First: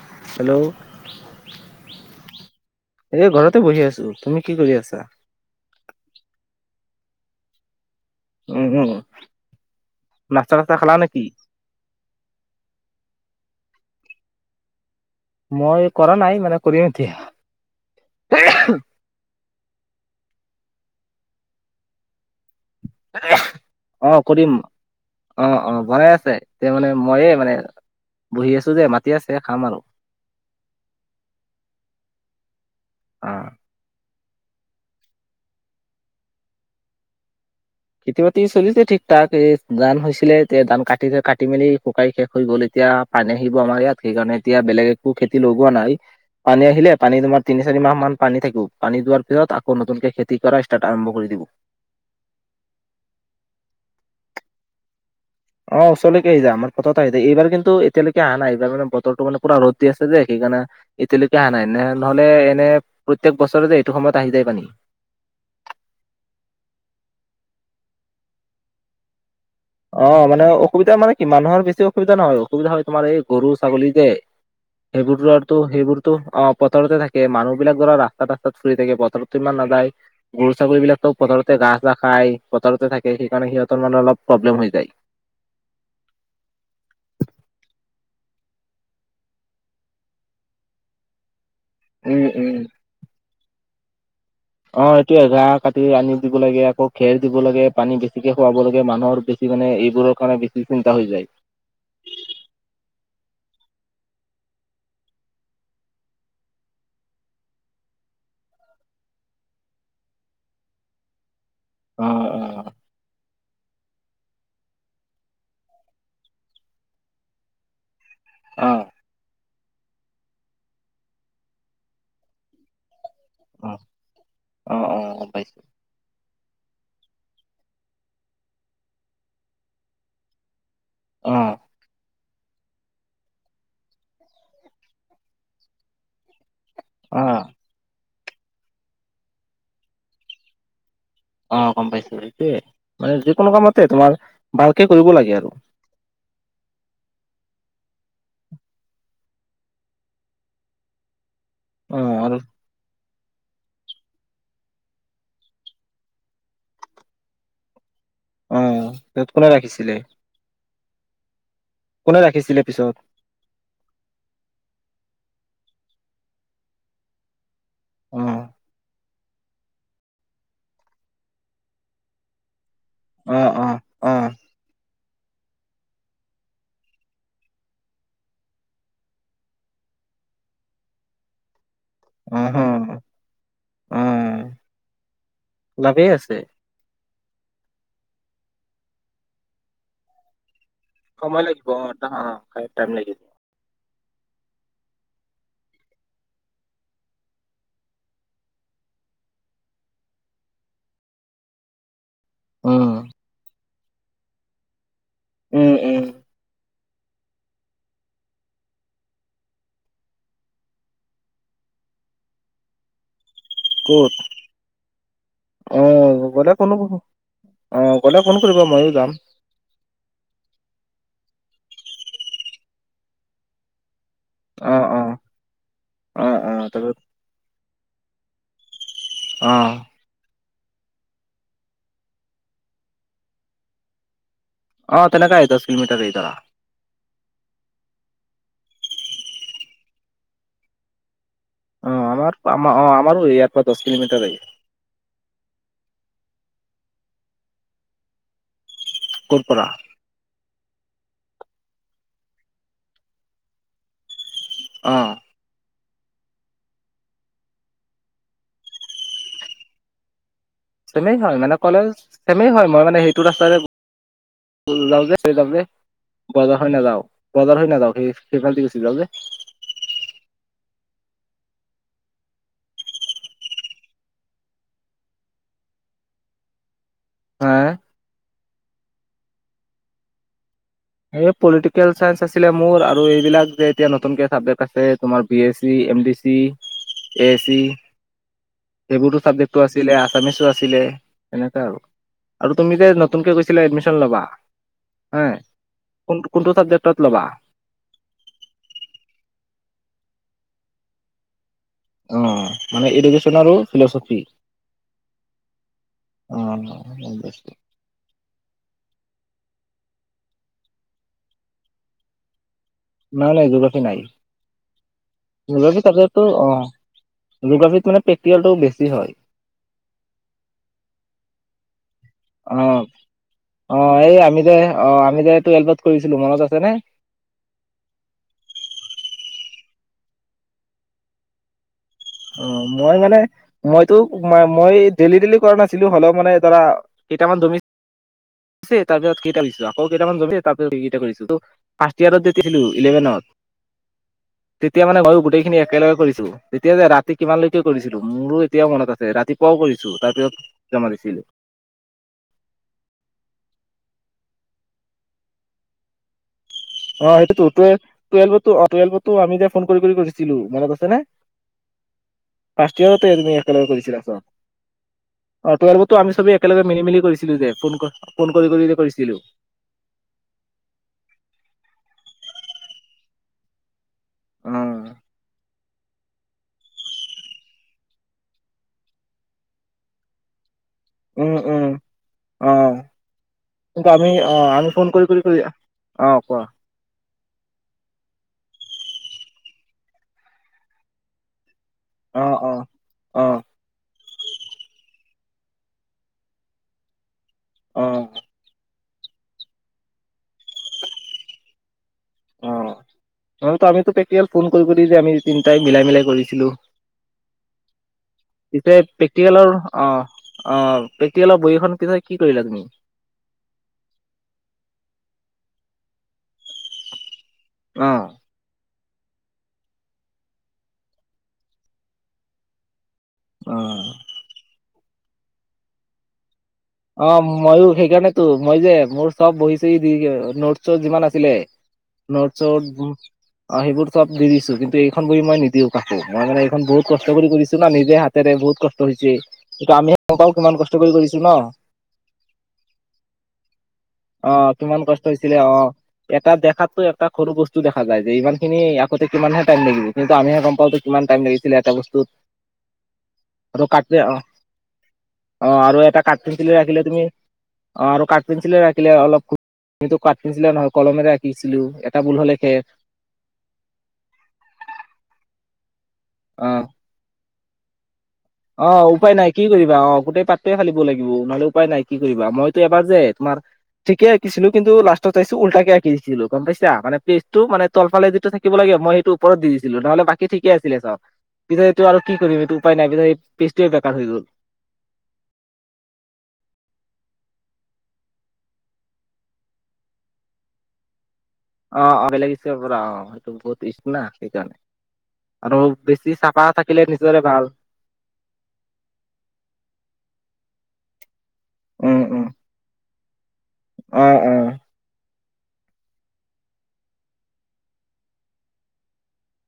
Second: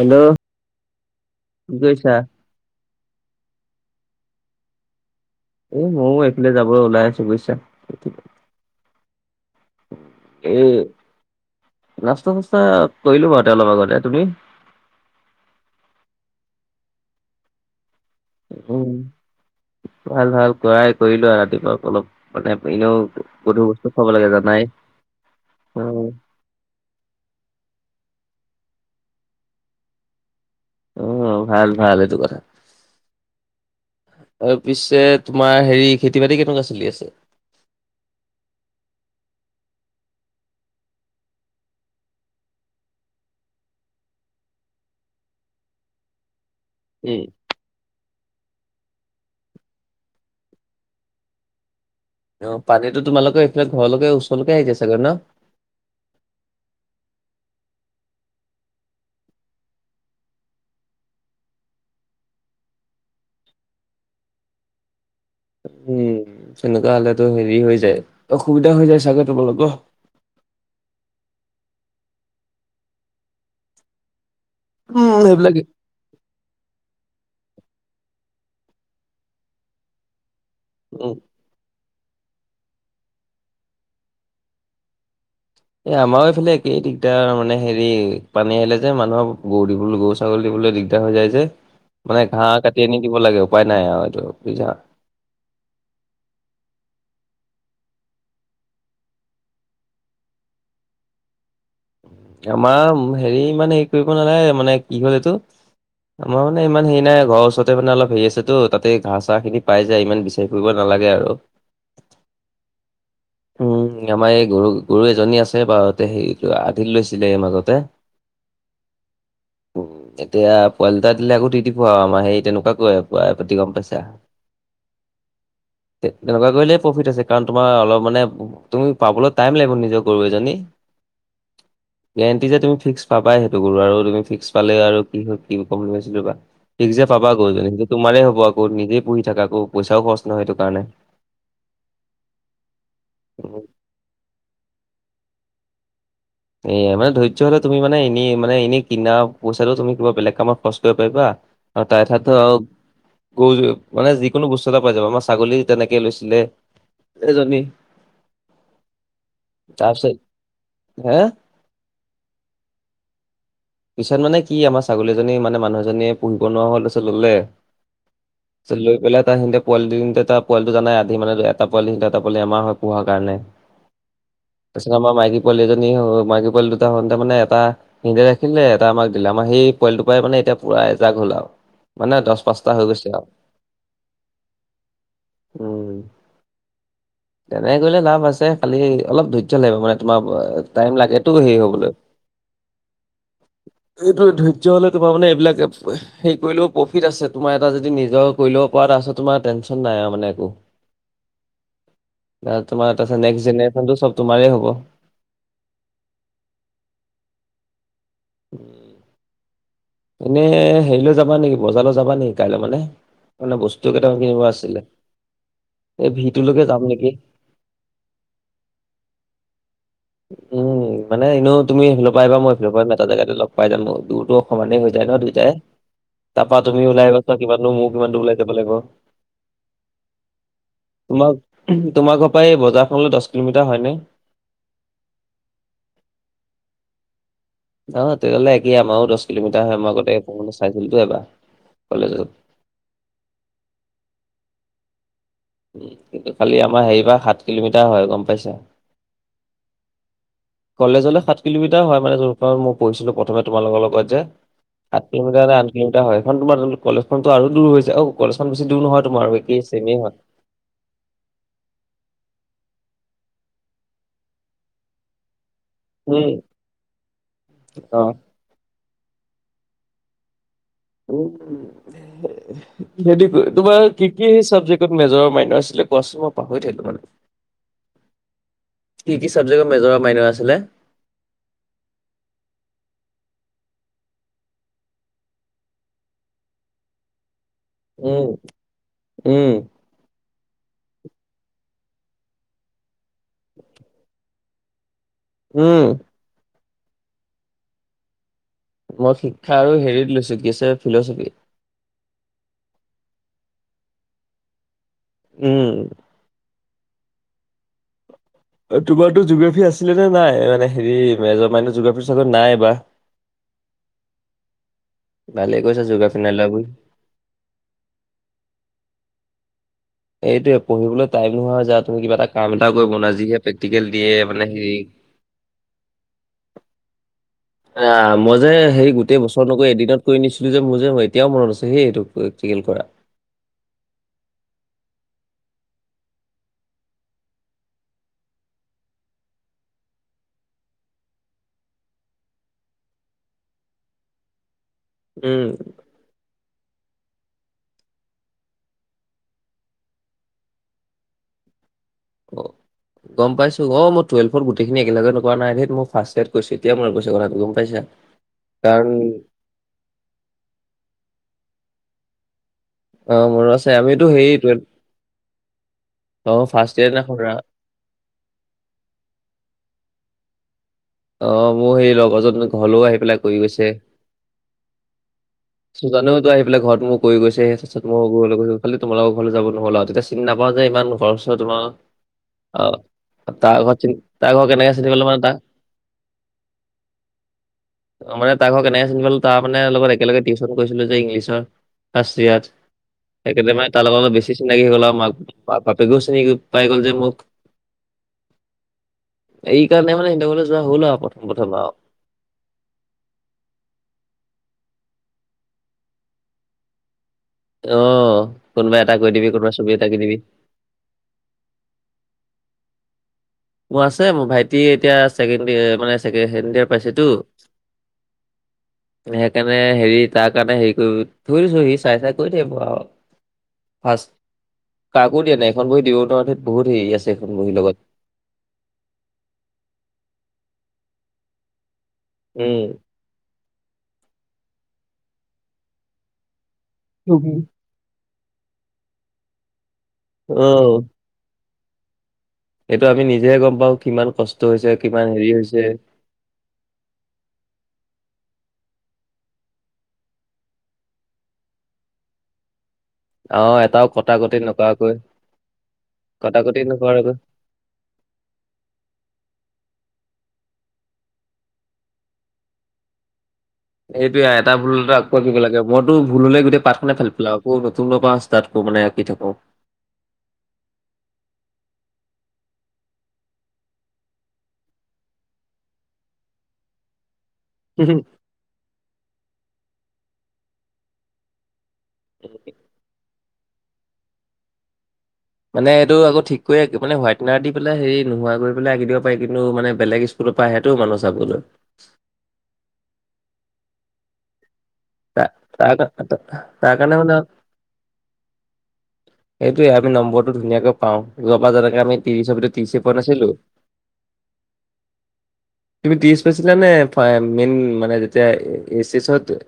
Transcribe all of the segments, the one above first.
Hello, কি কৰিছা? এ ঘৰতে বহি আছো, তুমি কি কৰি আছা? এ ময়ো এইফালে যাবলৈ ওলাই আছো বুজিছা। উম উম, নাস্তা-তাস্তা খালা নেকি? নাস্তা-চাস্তা কৰিলো বাৰু অলপ আগতে, তুমি? মই কৰা নাই মানে কৰিম এতিয়া। উম, ভাল ভাল কৰাই কৰি লোৱা ৰাতিপুৱা অলপ মানে এনেও গধুৰ বস্তু অ খাব লগে জ কৰিম নাই অ অ উ বনাই আছে মানে মইয়ে মানে বহি আছো যে মাতি আছে, খাম আৰু অ', উম, ভাল ভাল এইটো কথা অ তাৰ পিছে তোমাৰ হেৰি খেতি বাতি কেনেকুৱা চলি আছে? খেতি বাতি চলিছে ঠিক ঠাক এই ধান হৈছিলে এতিয়া ধান কাটি কাটি মেলি শুকাই শেষ হৈ গ'ল এতিয়া পানী আহিব আমাৰ ইয়াত সেইকাৰণে এতিয়া বেলেগ একো খেতি লগোৱা নাই, পানী আহিলে পানী উম, তোমাৰ তিনি-চাৰি মাহ মান পানী থাকিব পানী যোৱাৰ পিছত আকৌ নতুনকে খেতি কৰা ষ্টাৰ্ট আৰম্ভ কৰি দিম। অ', পানীতোমালোকে এইফালে ঘৰলৈকে ওচৰলৈকে আহিছোগগৈ ন? অ ওচৰলৈকে আহি যায় আমাৰ পত আহিায় অ', ওচৰলৈকে আহি যায়, এইবাৰ কিন্তু এতিয়ালৈকে অহা নাই এইবাৰানে বতৰটো মানে পুৰা ৰ'দ দি আছে যে সেইকাৰণে এতিয়ালৈকে অহা নাই ন নহলে এনে প্ৰত্যেক বছৰেতে এইটো সময়ত আহি যায় পানী। উম। তেনেকুৱা হলে তো হেৰি হৈ যায় অসুবিধা হৈ যায় চাগে তোমালোকৰ? অ', মানে অসুবিধা মানে কি মানুহৰ বেছি অসুবিধা নহয়, অসুবিধা হয় তোমাৰ এই গৰু ছাগলী যে উম, সেইবোৰো আৰুটো সেইবিলাকে সেইবোৰ অ', পথাৰত থাকে মানুহ বিলাক ধৰা ৰাস্তাত-ৰাস্তাত ফুৰি থাকে পথাৰততো ইমান নাযায়। গৰু ছাগলীবলাকতো উম, পথাৰতে ঘাঁহ-চা খাই পথাৰতে থাকে সেইকাৰণে সিহঁতৰ মানে অলপ প্ৰব্লেম হৈ যায়। এ আমাৰো এইফালে একেই দিগদাৰ মানে হেৰি পানী আহিলে যে মানুহৰ গৰু দিবলৈ গৰ ছাগলী দিবলৈ দিগদাৰ হৈ যায় যে উম মানে ঘাঁহ উম কাটি আনি দিব লাগে উপায় নাই আৰু এইটো বু অ', এইটোয়ে ঘাঁহ কাটি আনি দিব লাগে আকৌ খেৰ দিব লাগে পানীবেছিকে খুৱাব লাগে মানুহৰ বেছি মানে এইবোৰৰ কাৰণে বেছি চিন্তা হৈ যায়। আমাৰ হেৰি ই মানে হেৰি কৰিব নালাগে মানে কি হ'ল এইটো আমাৰ মানে ইমান হে নাই ঘৰৰ ওচৰতে মান অলপ হেৰি আছে তো ততে ঘাঁহ-চাহ খিনি পাই যাই ইমান ঘূৰি-ফূৰিব নালাগে আৰু। অ', অ'হ। উম, আমাৰ এই গৰু গৰু এজনী আছে বাৰতে স আধিত লৈছিলে এই মাজতে অ'। এতিয়া পোৱালি এটা দিলে আকৌ দি দিব আৰু আমাৰ সেই তেনেকুৱা কৈ আৰু ব [unintelligible] পতি অ কম পছা অ অ গম পাইছো [unintelligible] তেনেকুৱা কৰিলেই প্ৰফিট আছে, কাৰণ তোমাৰ অলপ মানে তুমি পাবলৈ টাইম লাগিব নিজৰ গৰু এজনী। অ'। গেৰেণ্টি যে তুমি ফিক্স পাবাই সেইটো কৰো আৰু তুমি ফিক্স পালে আৰু কি হয় কি কম ভাইছিলো [unintelligible] বা নিজে অ পাবা গৰুজনী, তোমাৰেই হ'ব আকৌ নিজেই পঢ়ি থাকা, আকৌ পইচাও খৰচ নহয় সেইটো কাৰণে। অ' গম পাইছো সেইটোয়ে মানে যিকোনো উম, কামতে তোমাৰ ভালকে কৰিব লাগে আৰু। এইয়া মানে ধৈৰ্য্য হ'লে তুমি মানে এনেই মানে এনেই কিনা পইচাটো তুমি কিবা বেলেগ কামত খৰচ কৰিব পাৰিবা। আৰু তাৰ ঠাইতটো আৰু গৰু মানে যিকোনো বস্তু এটা পাই যাব আমাৰ ছাগলী তেনেকে লৈছিলে। এজনী [unintelligible] অ', তাত কোনে ৰাখিছিলে? হা, কোনে ৰাখিছিলে পিছত? পিছত মানে কি আমাৰ ছাগলীজনী মানে মানুহজনীয়ে পুহিব নোৱাৰা হ'ল তাৰ পাছত ল'লে। অ লৈ পেলাই [unintelligible] পোৱালি তিনটা [unintelligible] পোৱালিটো জানাই আধি মানে এটা পোৱালি এটা পোৱালি আমাৰ হয় পোহাৰ কাৰণে। অ অ অ তাৰপিছত আমাৰ মাইকী পোৱালি এজনী হ'ল মাইকী পোৱাল দুটা হওতে মানে এটা [unintelligible] দেখিলে এটা আমাক দিলে আমাৰ সেই পোৱালটোৰ পৰাই মানে এতিয়া পৰা এজাক হল আৰু। মানে অ দহ হ পাঁচটা হৈ গৈছে আৰু অ উম। লাভেই আছে তেনে কৰিলে লাভ আছে খালি অলপ ধৈৰ্য্য লাগিব মানে তোমাৰ [unintelligible] সময় হেৰি লাগিব ম হ'বলৈ। লাগি য [unintelligible] যিটো ধৈৰ্য্য হ'লে তোমাৰ মানে এইবিলাক সেই কৰিলেও প্ৰফিট আছে তোমাৰ এটা যদি নিজৰ কৰি ল'ব পৰা তাৰপিছত তোমাৰ টেনশ্যন নাই আৰু মানে একো। তাত উম তোমাৰ নেক্ জেনে্ৰেচনটো চব তোমাৰ হ'ব। উম, উম। উম। এনে হেৰিলৈ যাবা নেকি, বজাৰলৈ যাবা নেকি কাইলৈ মানে? মানে বস্তু ক'ত কেইটামান কিনিব আছিলে। এই অ', গ'লে ভিটোলৈকে ফোন যাম নেকি [inaudible] অ', গ'লে ফোন কৰিব ময়ো যাম [inaudible] উম', মানে এনেও তুমি সেইফালৰ পৰা আহবা মই এইফালৰ পৰা যাম এটা জেগাতে লগ পাই যাম মই দূৰতো অ সমানেই হৈ অ যায় ন দুইটাই, অ অ তাৰপা তুমি তাৰপিছত ওলাই গছা [unintelligible] কিমান দূৰ মোৰ কিমান দূৰ ওলাই যাব লাগিব অ' তোমাৰ, তোমাৰ ঘৰ পা এই বজাৰখনলে দশ কিলোমিটাৰ হয় নে? অ', তেনেকাই এ, দশ কিলোমিটাৰেই ধৰা অ', তেতিয়াহ'লে একে আমাও দশ কিলোমিটাৰ হয়, মই আগতে [unintelligible] চাইছিলোটো এবা, অ কলেজত আমাৰ অ', আমাৰো ইয়াৰ পৰা দশ কিলোমিটাৰেই উম', কিন্তু খালি আমাৰ হেৰি পা সাত কিলোমিটাৰ হয়, গম পাইছা। ক'ৰ পৰা? কলেজলৈ সাত কিলোমিটাৰ হয় মানে য'ৰপৰা মই পঢ়িছিলো প্ৰথমে তোমালোকৰ লগত যে অ সাত কিলোমি আঠ কিলোমিটাৰ হয়, এইখন তোমাৰ কলেজখনটো আৰু দূৰ হৈছে, অ', কলেজখন বেছি দূৰ নহয় তোমাৰ একে চেমে হয় চেমেই হয় মানে কলেজ, চেমেই হয় মই মানে সেইটো ৰাস্তাৰে [unintelligible] বজাৰ উম হৈ নাযাও, বজাৰ হৈ নাযাও, সেই সেই ফালদি গুচি যাওঁ যে [unintelligible] সেইটোৱে টো, তোমাৰ কি কি চাবজেক্টত মেজৰ মাইনৰ আছিলে কোৱাচোন, মই পাহৰি থাকিলো মানে হা? কি কি চাবজেক্টত মেজৰ আৰু মাইনৰ আছিলে? এই পলিটিকেল চাইঞ্চ আছিলে মোৰ, আৰু এইবিলাক যে এতিয়া নতুনকে চাবজেক্ট আছে তোমাৰ B A C, M D C, A A C উম সেইবোৰতো উম চাবজেক্টটো আ- ছিলে, আছামিছো আছিলে, তেনেকুৱা আৰু আৰু তুমি যে নতুনকে কৈছিলা এডমিশ্যন ল'বা, হে উম। কোন কোনটো জাবজেক্টত লবা? মই শিক্ষা আৰু হেৰিত লৈছো কি আছে ফিলচফি। অ', মানে এডুকেশ্যন আৰু ফিলচফি। উম'। অঁ অঁ গম পাইছোঁ। তোমাৰটো জিঅগ্ৰাফী আছিলে নে নাই, মানে হেৰি মেজৰ মাইনত জিঅগ্ৰাফিৰ চাবজেক্ট নাই এইবাৰ। নাই নাই, জিঅগ্ৰাফী নাই। ভালে জিঅগ্ৰাফী কৈছা জোগ্ৰাফী চাবজেক্টটো নাই লোৱা বুলি অ', জিঅগ্ৰাফী মানে প্ৰেক্টিকেলটো বেছি হয়। এইটোৱে পঢ়িবলৈ টাইম নোহোৱা হৈ যায়, তুমি কিবা এটা অ কাম এটা কৰিব নোৱাৰা, যিহে অ প্ৰেক্টিকেল দিয়ে এই আমি মানে যে হেৰি অ আমি যে টুৱেলভত কৰিছিলো মনত আছে নে? [inaudible] অ', মই যে সেই গোটেই বছৰ নকৈ এদিনত কৰি নিছিলো যে মোৰ যে এতিয়াও মনত আছে সেই এইটো। প্ৰেক্টিকেল অ', কৰা। মই মানে মইতো ম মই ডেলি ডেলি কৰা নাছিলো হ'লেও মানে ধৰা কেইটামান জমি- ছে তাৰ পিছত কেইটা লিখিছোঁ আকৌ কেইটামান জমিছে তাৰ পিছত কেইটা কৰিছো টো ফাৰ্ষ্ট ইয়েৰত যে আহিলোঁ ইলেভেনত তেতিয়া মানে মইয়ো গোটেই উম, খিনি একেলগে কৰিছো, তেতিয়া যে ৰা- তি কিমান লৈকে কৰিছিলো, মোৰো এতিয়াও মনত আছে, ৰাতিপুৱাও কৰিছো, তাৰপিছত জমা দিছিলো। অ', গম পাইছো অ', মই টুৱেলভত গোটেইখিনি একেলগে ন কৰা নাই ধেট, মোৰ ফাৰ্ষ্ট ইয়েৰত কৰিছোঁ এতিয়া মনত অ', পৰিছে কথাটো সেইটোতো গম টুৱেলভ পাইছা, টেলভোটো অ', কাৰণ টুৱেলভোটো আমি এয়া ফোন কৰি কৰি কৰিছিলো মনত আছে নে? ফাৰ্ষ্ট ইয়াৰতে অ তুমি মনত আছে একেলগে কৰিছিলা আমিতো চব। হেৰি টুৱেল অ', টোৱেলভটো আমি অ চবেই একেলগে ফাৰ্ষ্ট মিলি ইয়াৰ মিলি দিনাখন ৰা কৰিছিলো যে, ফোন ক ফোন কৰি কৰি যে কৰিছিলো অ', মোৰ সেই লগৰজন ঘৰলো আহি পেলাই কৰি গৈছে ওম সুজানেওটো তো আহি পেলাই ঘৰত মোৰ কৰি গৈছে, তা পিছত মইয়ো ঘৰলে গৈছো, খালি তোমালোকৰ ঘৰলে যাব নহ'ল আও তেতিয়া চিনি নাপাওঁ যে ইমান উম সেইবছৰ উম তোমাক অ আহ তাৰ কিন্তু ঘৰ আমি অ তাৰ ঘৰ আমি কেনেকে ফোন চিনি কৰি পালো কৰি মানে কৰি তাক অ কোৱা অ মানে তাৰ ঘৰ কেনেকে চিনিপালো তাৰ মানে লগত একেলগে টিউশ- শ্যন কৰিছিলো যে ইংলিছৰ অ ফাৰ্ষ্ট ইয়েৰত অ অ সেইকাৰণে তাক তাৰ লগত অলপ বেছি চিনাকি হৈ গ'ল আও মাক বাপেকেও চিনি পাই গ'ল যে মোক। অ। এই কাৰণে মানে হেঁতঘৰলে যোৱা হল আও প্ৰথম প্ৰথম আও অ নহলেতো আমিতো প্ৰেক্টিকেল ফোন কৰি কৰি যে আমি তিনিটাই মিলাই মিলাই কৰিছিলো। অহ এতিয়া কোনোবা এই এটা কৈ দিবি কোনোবা প্ৰেক্টিকেলৰ ছবি এটা অ আঁকি দিবি। অঁ প্ৰেক্টিকেল বহীখন তেতিয়া কি কৰিলা তুমি? মোৰ আছে মোৰ ভাইটি এতিয়া ছেকেণ্ড ইয়েৰ মানে ছেকেণ্ড ইয়েৰ পাইছে টো। অঁ। [inaudible] সেইকাৰণে হেৰি তাৰ কাৰণে হেৰি কৰি, কৰি থৈছোঁ সি চাই চাই কৰি থাকিব আও। অ ফাঁচ কাকো দিয়া নাই এখন বহী দিব নোৱাৰো ধেত, বহুত হেৰি আছে এখন বহীৰ লগত। ত মই যে মোৰ চব বহি চহি দি নোট চট যিমান আছিলে নোট চট উম। সেইবোৰ চব দি দিছো, কিন্তু এইখন বহি মই নিদিও কাকো মই মানে এইখন বহুত কষ্ট কৰি উম। কৰিছো না নিজে হাতেৰে বহুত কষ্ট হৈছে, এইটো আমিহে গম পাও কিমান অহ কষ্ট কৰিছো ন। এইটো আমি নিজেহে গম পাওঁ কিমান অ কষ্ট হৈছে কিমান কষ্ট হেৰি হৈছিলে অ হৈছে। এটা দেখাতো এটা সৰু বস্তু দেখা যায় যে, ইমান খিনি আ কৰোঁতে কিমানহে টাইম লাগিব কিন্তু আমিহে গম পাওঁ কিমান টাইম লাগিছিলে এটা বস্তুত। অঁ আৰু এটাও কাটে অ কটা কটি নকৰাকৈ অ আৰু এটা কাঠ কটা পেঞ্চিলে কটি ৰাখিলে তুমি নকৰাকৈ অ আৰু কাঠ পেঞ্চিলে আঁকিলে অলপ আমিতো কাঠপেঞ্চিলেৰে নহয় কলমে আঁকিছিলো এটা ভুল হ'লে শেষ। সেইটোৱে এটা ভুল হলে টো আকৌ আঁকিব লাগে মইতো ভুল হলে অ গোটেই পাত খনে ফালি পেলাওঁ আকৌ নতুনৰ পৰা ষ্টাৰ্ট কৰো অ মানে আঁকি উপায় থাকো নাই কি কৰি অ গোটেই পাতটোৱে ফালিব লাগিব নহলে উপায় নাই কি কৰিবা, মইতো এবাৰ যে তোমাৰ ঠিকে আঁকিছিলো কিন্তু লাষ্টত চাইছো উল্টাকে আঁকি দিছিলো গম পাইছা? মানে পেজটো মানে তলফালে যিটো থাকিব লাগে মই সেইটো ওপৰত দি দিছিলো নহ'লে বাকী ঠিকে আছিলে চব। পিছে এইটো আৰু কি কৰিম এইটো উপায় নাই পিছত এই পেজটোৱে বেকাৰ হৈ গ'ল। মানে এইটো আকৌ ঠিক কৰি আঁকিবলে হোৱাইটনাৰ দি পেলাই হেৰি নোহোৱা কৰি পেলাই আঁক দিব পাৰি কিন্তু মানে বেলেগ ইচ স্কুলৰ পৰা আহেটো মানুহ চাবলৈ। অঁ অঁ বেলেগ [inaudible] পৰা অ সেইটো বহুত ইচ্ছ না সেইকাৰণে। তা আৰু তাৰ কা- বেছি তা- চাফা তাৰ থাকিলে কাৰণে নিজৰে ভাল। সেইটোৱে আমি নম্বৰটো ধুনীয়াকৈ পাওঁ যোৱাবাৰ যেনেকে আমি ত্ৰিশৰ ভিতৰত ত্ৰিশে পোৱা নাছিলো? অঁ অঁ। [inaudible] তুমি ত্ৰিশ পাইছিলা নে মেইন মানে যেতিয়া এচ এইচ ত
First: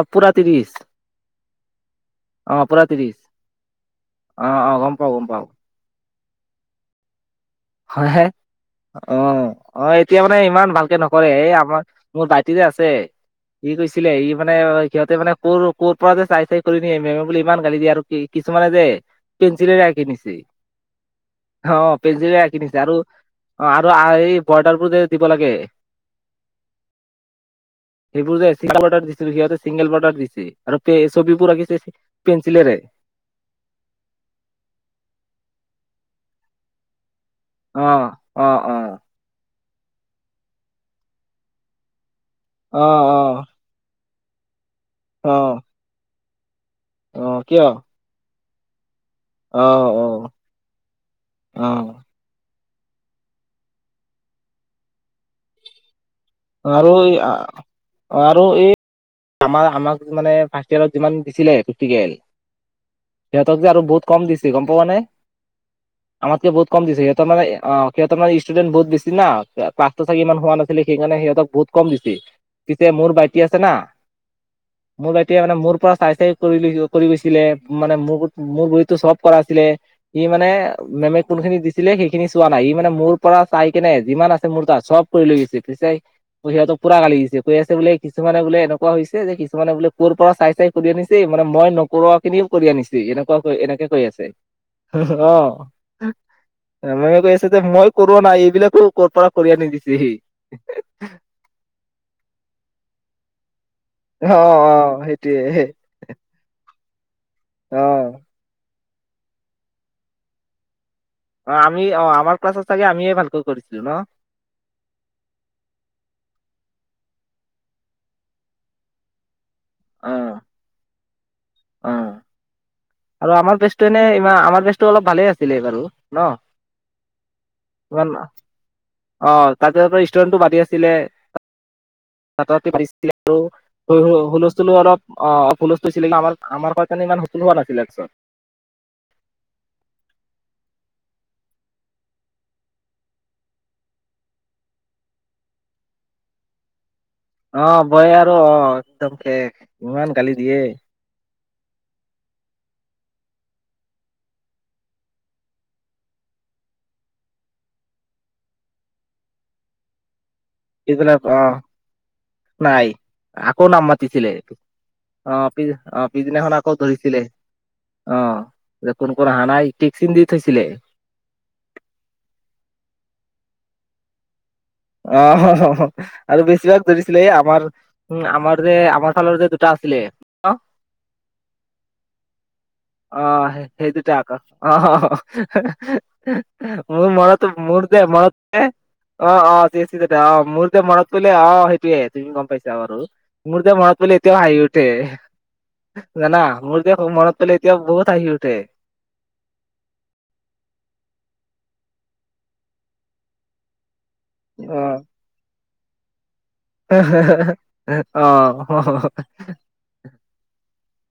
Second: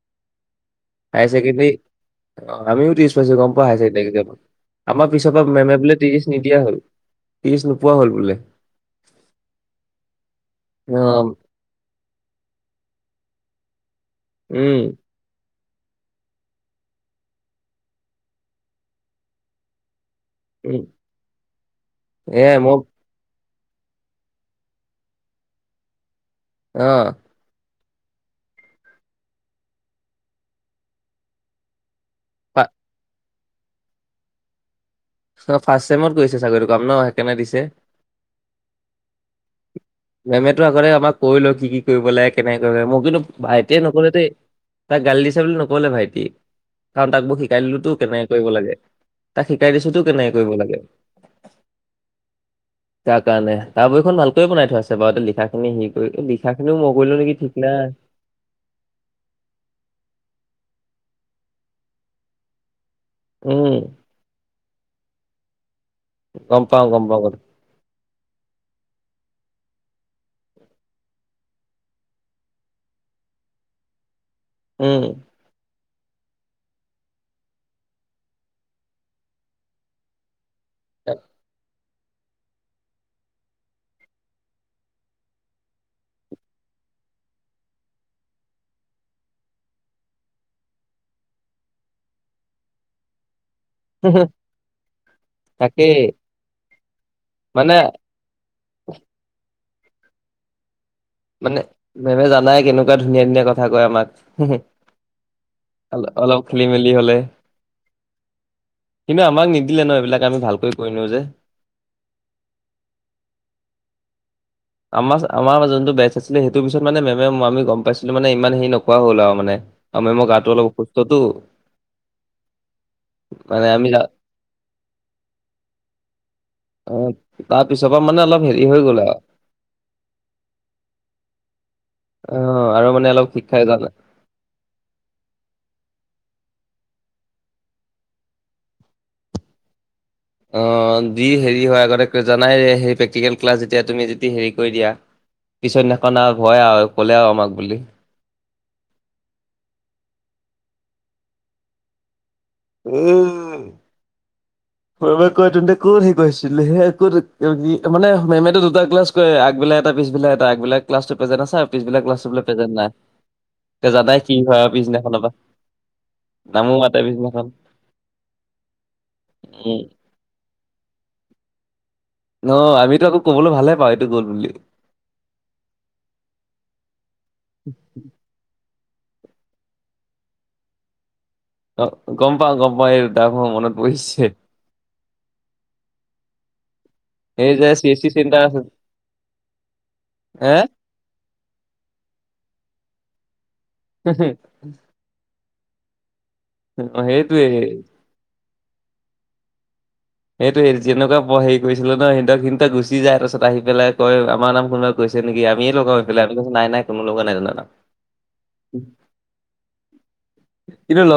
অঁ পোৰা ত্ৰিশ। হায়াৰ ছেকেণ্ডেৰী অ আমিও ত্ৰিশ পাইছো গম পোৱা হায় ছেকেণ্ডেৰী এক্সামত, অ', অ' গম পাওঁ আমাৰ গম পিছৰ পাওঁ পৰা মেমে বুলে ত্ৰিশ নিদিয়া হ'ল। ত্ৰিশ নোপোৱা হ'ল বোলে। [unintelligible] অ অ এতিয়া মানে ইমান ভালকে নকৰে, অ', এই আমাৰ মোৰ ভাইটিৰে আছে, সি কৈছিলে ই মানে উম, সিহঁতে মানে কৰ ক'ৰ পৰা যে চাই চাই কৰি নিয়ে, মেমে বুলি ইমান গালি দিয়ে আৰু কি কিছুমানে যে পেঞ্চিলেৰে আঁকি নিছে। উম, হ পেঞ্চিলেৰে আক এয়াই মোক অ আৰু এই বৰ্ডাৰ বোৰ যে দিব লাগে অঁ। সেইবোৰ যে চিংগল বৰ্ডাৰ দিছিল সিহঁতে চিংগল বৰ্ডাৰ দিছে, আৰু পে ছবিবোৰ আঁকিছে পেঞ্চিলেৰে। ফাৰ্ষ্ট চেমত কৰিছে চাগৈ এইটো কাম ন সেইকাৰণে দিছে। অঁ অঁ অঁ। মেমেতো আগতে আমাক কৈ লয় কি কি কৰিব লাগে, কেনেকে কৰিব লাগে, মোৰ অ', কিন্তু ভাইটিয়ে নকৰে দেই। তাক গালি অ', দিছে বুলি অ', নকলে ভাইটি, কাৰণ তাক অ মই শিকাই কিয়? দিলোতো কেনেকে কৰিব লাগে। তাক শিকাই দিছো অ', তো অ', কেনেকে কৰিব লাগে। অ', তাৰ কাৰণে, তাৰ বহিখন ভালকৈ বনাই থোৱা আছে- বাৰুতে লিখাখিনি সি কৰি লিখা খিনিও আৰু মই এই কৰিলোঁ নেকি ঠিক নাই। আৰু এই আমাৰ আমাক মানে ফাৰ্ষ্ট ইয়েৰত যিমান দিছিলে প্ৰেক্টিকেল, সিহঁতক যে উম, আৰু বহুত কম দিছে গম পোৱা নে? আমাতকে গম বহুত পাওঁ, কম দিছে, গম পাওঁ কথা। সিহঁতৰ মানে অ', সিহতৰ মানে ষ্টুডেণ্ট বহুত বেছি না, ক্লাছটো চাগে ইমান হোৱা নছিলে, সেইকাৰণে সিহত বহুত কম দিছে। পিছে মোৰ ভাইটি আছে না, উম, মোৰ ভাইটি তেতিয়া মানে মোৰ পৰা চাই চাই কৰি, কৰি গৈছিলে, মানে মোৰ মোৰ বহিততো চব কৰা আছিলে। সি মানে, মেমে কোনখিনি দিছ ছিলে, সেইখিনি চোৱা নাই, ই মানে মোৰ পৰা চাই কেনে যিমান আছে মোৰ তাত, চব কৰি লৈ গৈছে, পিছে সিহত পুৰা গালি দিছে, কৈ আছে বোলে কিছুমানে বোলে এনে কোৱা হৈছে যে, কিছুমানে বোলে ক'ৰ পৰা চাই চাই কৰি আনিছে, মানে মই নকৰোৱা খিনিও কৰি আনিছে, এনেকুৱা এনেকে কৈ আছে, [unintelligible] অহ, তাকেই মই কৈ আছোঁ যে মানে মই ক ব নাই, এইবিলাকো ক'ৰ পৰা কৰি আনি দিছেহি। মানে, মেমে জানাই, কেনেকুৱা ধুনীয়া ধুনীয়া কথা কয় আমাক। অ', অ', সেইটোয়েই হে। অলপ, অলপ খেলি মেলি হ'লে অ'। কিন্তু আমাক নিদিলে ন এইবিলাক, আমি ভালকৈ কৰি নিওঁ যে। অ', আমি, অ', আমাৰ ক্লাছত চাগে আমিয়েই ভালকৈ কৰিছিলো চাগে ন। আমাৰ, আমাৰ যোনটো বেচ আছিলে, সেইটো পিছত মানে মেমে আমি গম পাইছিলোঁ মানে ইমান হেৰি নকৰা হ'ল আৰু মানে। আৰু অ মেমৰ গাটো অলপ [unintelligible] তো। অ'। আৰু আমাৰ মানে বেচটো আমি যা- এনেই, আমাৰ বেচটো অলপ ভালে আছিলে বাৰু ন। অ তাৰ পিছৰ অ', পৰা মানে অলপ হেৰি হৈ গ'ল আৰু [unintelligible] ষ্টুৰেণ্টটো বাঢ়ি আছিলে। [inaudible] অলপ অ আৰু মানে অলপ শিক্ষাই জানা অ', হুলস্থুল হৈছিলে, [unintelligible] আমাৰ কথা [unintelligible] চা অ', দি হেৰি হয়, আগতে জনাই, প্ৰেক্টিকেল ক্লাছ যেতিয়া তুমি যদি হেৰি কৰি দিয়া। পিছৰদিনাখন আৰু ভয় আৰু, ক'লে আৰু। আমাক বুলি অ', ভয় আৰু অ', একদম শেষ, ইমান গালি দিয়ে। উম মেমে কয় তহতে ক'ত হেৰি কৰি আছিলি? সেয়া ক'ত [unintelligible] মানে মেমটো দুটা ক্লাছ কৰে, আগবেলা এটা, পিছবেলা এটা, আগবাক পিছবেলা ক্লাচটো প্ৰেজেণ্ট অ', আছে আৰু পিছবেলা ক্লাচটো বোলে প্ৰেজেণ্ট নাই। আকৌ নাম এতিয়া জানাই মাতিছিলে, কি হয় আৰু পিছদিনাখনৰ পৰা অ', পিছ, আহ পিছদিনাখন আকৌ নামো মাতে ধৰিছিলে। পিছদিনাখন অ', এতিয়া কোন কোন অহা নাই? উম টিক চিন দি থৈছিলে। অ', আমিতো আকৌ ক'বলৈ ভালে পাওঁ, এইটো গ'ল বুলি। অ', [unintelligible] আৰু বেছিভাগ ধৰিছিলে এই আমাৰ- উম, আমাৰ যে, আমাৰ ফালৰ যে দুটা আছিলে অ গম পাওঁ গম পাওঁ এই অ', দুটা মোৰ মনত সেইদুটা পৰিছে আকৌ [unintelligible] অ'। মোৰ মনত, এই যে মোৰ চি এছ দেই চি মনত চেণ্টাৰ আছে দে, অ', অ'। [unintelligible] অ', হে মোৰযে মনত পৰিলে, অ', সেইটোয়েই, তুমি গম পাইছা বাৰু। মোৰ যে মনত পৰিলে এতিয়াও হাঁহি উঠে, জানা? মোৰ যে অ মনত সেইটোৱে পৰিলে এতিয়াও বহুত হাঁহি উঠে। সেইটোৱেই, যেনেকুৱা ব হেৰি কৰিছিলো ন সিহতক, সিহঁত গুচি যায়, তাৰপিছত আহি পেলাই কয়, আমাৰ নাম কোনোবাই কৈ ছে নেকি? আমিয়েই লগাও ইফালে, আমি কওঁ নাই নাই, কোনো লগোৱা নাই জানা। অ অ কিন্তু ল [unintelligible]